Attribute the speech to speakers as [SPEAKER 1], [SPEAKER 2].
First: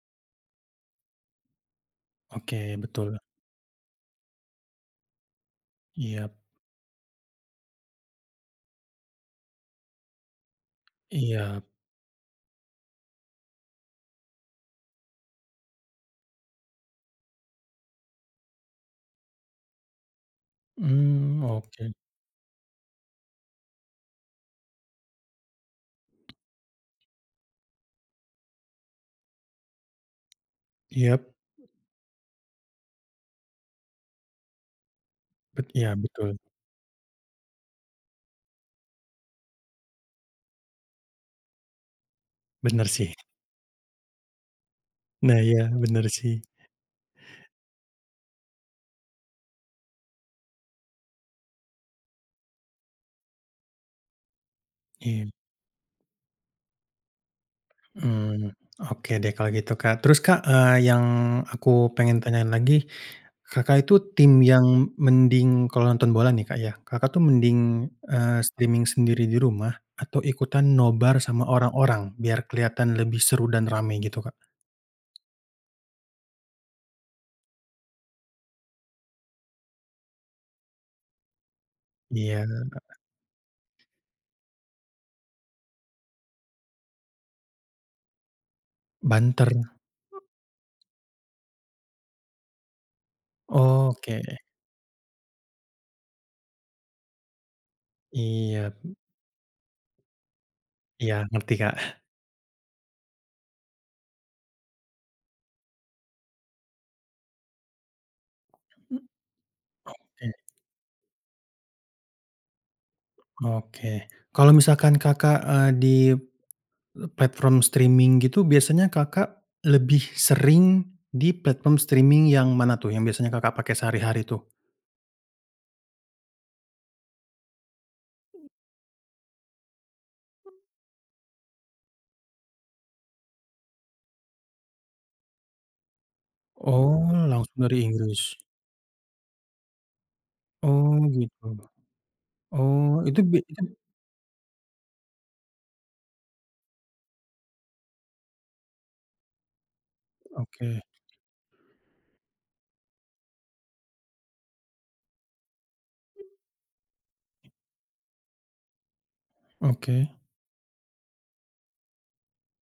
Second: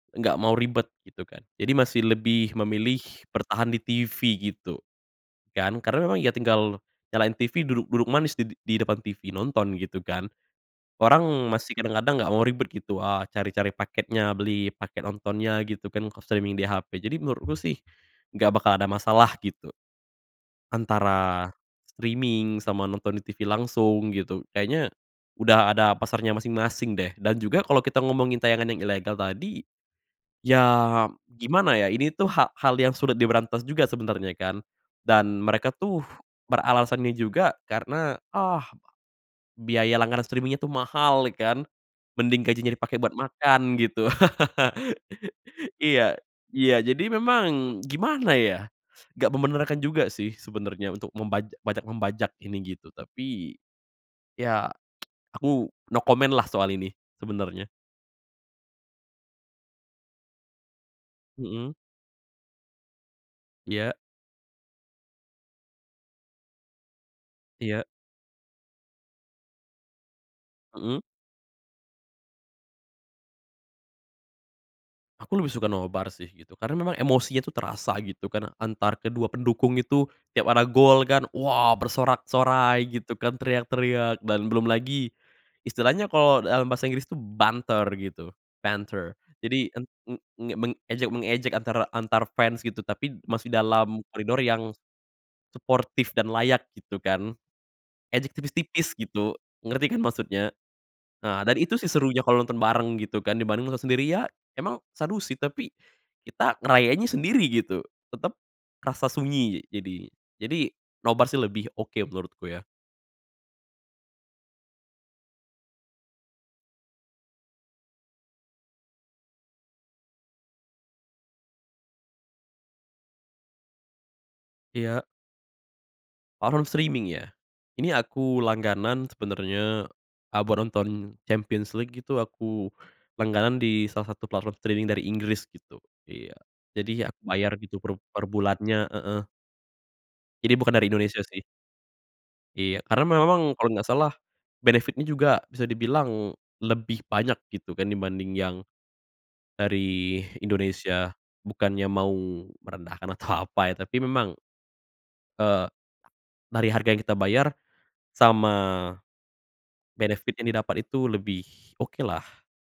[SPEAKER 1] Nggak mau ribet gitu kan. Jadi masih lebih
[SPEAKER 2] Oke,
[SPEAKER 1] memilih
[SPEAKER 2] betul.
[SPEAKER 1] bertahan di TV gitu kan, karena memang
[SPEAKER 2] Iya.
[SPEAKER 1] ya tinggal nyalain TV, duduk-duduk manis di di depan TV, nonton gitu kan. Orang
[SPEAKER 2] Iya.
[SPEAKER 1] masih kadang-kadang enggak mau ribet gitu a cari-cari paketnya, beli paket nontonnya gitu kan kalau streaming di HP. Jadi menurutku sih enggak bakal ada masalah gitu.
[SPEAKER 2] Mmm,
[SPEAKER 1] Antara
[SPEAKER 2] oke.
[SPEAKER 1] streaming sama nonton di TV langsung gitu. Kayaknya sudah ada pasarnya masing-masing deh dan juga kalau kita ngomongin tayangan yang ilegal tadi. Ya
[SPEAKER 2] Iya.
[SPEAKER 1] gimana ya, ini tuh ha hal yang sulit diberantas juga sebenernya kan. Dan
[SPEAKER 2] Bet
[SPEAKER 1] mereka
[SPEAKER 2] iya,
[SPEAKER 1] tuh
[SPEAKER 2] betul.
[SPEAKER 1] beralasannya juga karena, "Ah, biaya langganan streaming itu mahal ya kan?" Mending gajinya
[SPEAKER 2] Benar
[SPEAKER 1] dipake
[SPEAKER 2] sih.
[SPEAKER 1] buat makan gitu.
[SPEAKER 2] Nah, iya benar
[SPEAKER 1] Iya
[SPEAKER 2] sih.
[SPEAKER 1] iya jadi memang gimana ya. Enggak membenarkan juga sih sebenernya untuk membaj bajak-membajak ini gitu. Tapi, iya
[SPEAKER 2] Iya.
[SPEAKER 1] aku no comment lah soal ini sebenernya
[SPEAKER 2] Mmm, oke deh kalau gitu, Kak, terus, Kak, eee, yang aku
[SPEAKER 1] Mhm.
[SPEAKER 2] pengen tanyain lagi, Kakak
[SPEAKER 1] Iya.
[SPEAKER 2] itu tim yang mending kalau nonton bola nih, Kak, ya, Kakak tuh mending
[SPEAKER 1] Iya.
[SPEAKER 2] eee, streaming sendiri di rumah atau ikutan
[SPEAKER 1] Mhm.
[SPEAKER 2] nobar sama orang-orang biar kelihatan lebih seru dan ramai gitu, Kak?
[SPEAKER 1] Aku lebih suka nobar sih, gitu. Karena memang emosinya tuh terasa gitu kan, antar kedua pendukung itu. Tiap ada gol kan, wah
[SPEAKER 2] Iya.
[SPEAKER 1] bersorak-sorai gitu kan, teriak-teriak. Dan belum lagi istilahnya kalau, eee, dalam bahasa Inggris itu banter gitu, banter.
[SPEAKER 2] Banter?
[SPEAKER 1] Jadi, en mmm, mengejek mengejek antara antar fans gitu. Tapi masih dalam
[SPEAKER 2] Oke.
[SPEAKER 1] koridor yang suportif dan layak gitu kan. Ejek
[SPEAKER 2] Iya.
[SPEAKER 1] tipis-tipis gitu, ngerti kan maksudnya.
[SPEAKER 2] Iya,
[SPEAKER 1] Nah
[SPEAKER 2] ngerti,
[SPEAKER 1] dan itu sih
[SPEAKER 2] Kak.
[SPEAKER 1] serunya kalau nonton bareng gitu kan dibanding nonton sendiri ya, emang seru sih. Tapi kita ngerayainnya sendiri gitu. Tetap
[SPEAKER 2] Mmm,
[SPEAKER 1] kerasa sunyi jadi.
[SPEAKER 2] oke.
[SPEAKER 1] Jadi nobar sih lebih oke menurutku ya.
[SPEAKER 2] Oke. Kalau misalkan Kakak, eee, di platform streaming gitu biasanya, Kakak lebih sering di platform streaming yang mana tuh yang biasanya, Kakak pakai sehari-hari tuh?
[SPEAKER 1] Iya. Platform streaming ya. Ini aku langganan sebenernya, a buat nonton Champions League gitu aku langganan di salah satu platform streaming dari Inggris gitu, iya.
[SPEAKER 2] Oh,
[SPEAKER 1] Jadi ya,
[SPEAKER 2] langsung
[SPEAKER 1] bayar gitu
[SPEAKER 2] dari
[SPEAKER 1] per per
[SPEAKER 2] Inggris.
[SPEAKER 1] bulannya heeh. Ini bukan dari
[SPEAKER 2] Oh
[SPEAKER 1] Indonesia sih.
[SPEAKER 2] gitu.
[SPEAKER 1] Iya,
[SPEAKER 2] Oh
[SPEAKER 1] karena me
[SPEAKER 2] itu bi
[SPEAKER 1] memang
[SPEAKER 2] itu
[SPEAKER 1] kalau nggak salah, benefit-nya juga bisa dibilang lebih banyak gitu kan dibanding yang dari
[SPEAKER 2] Oke.
[SPEAKER 1] Indonesia. Bukannya mau merendahkan atau apa ya, tapi memang, eee, dari harga yang kita bayar sama
[SPEAKER 2] Oke.
[SPEAKER 1] benefit yang di dapat itu lebih oke lah.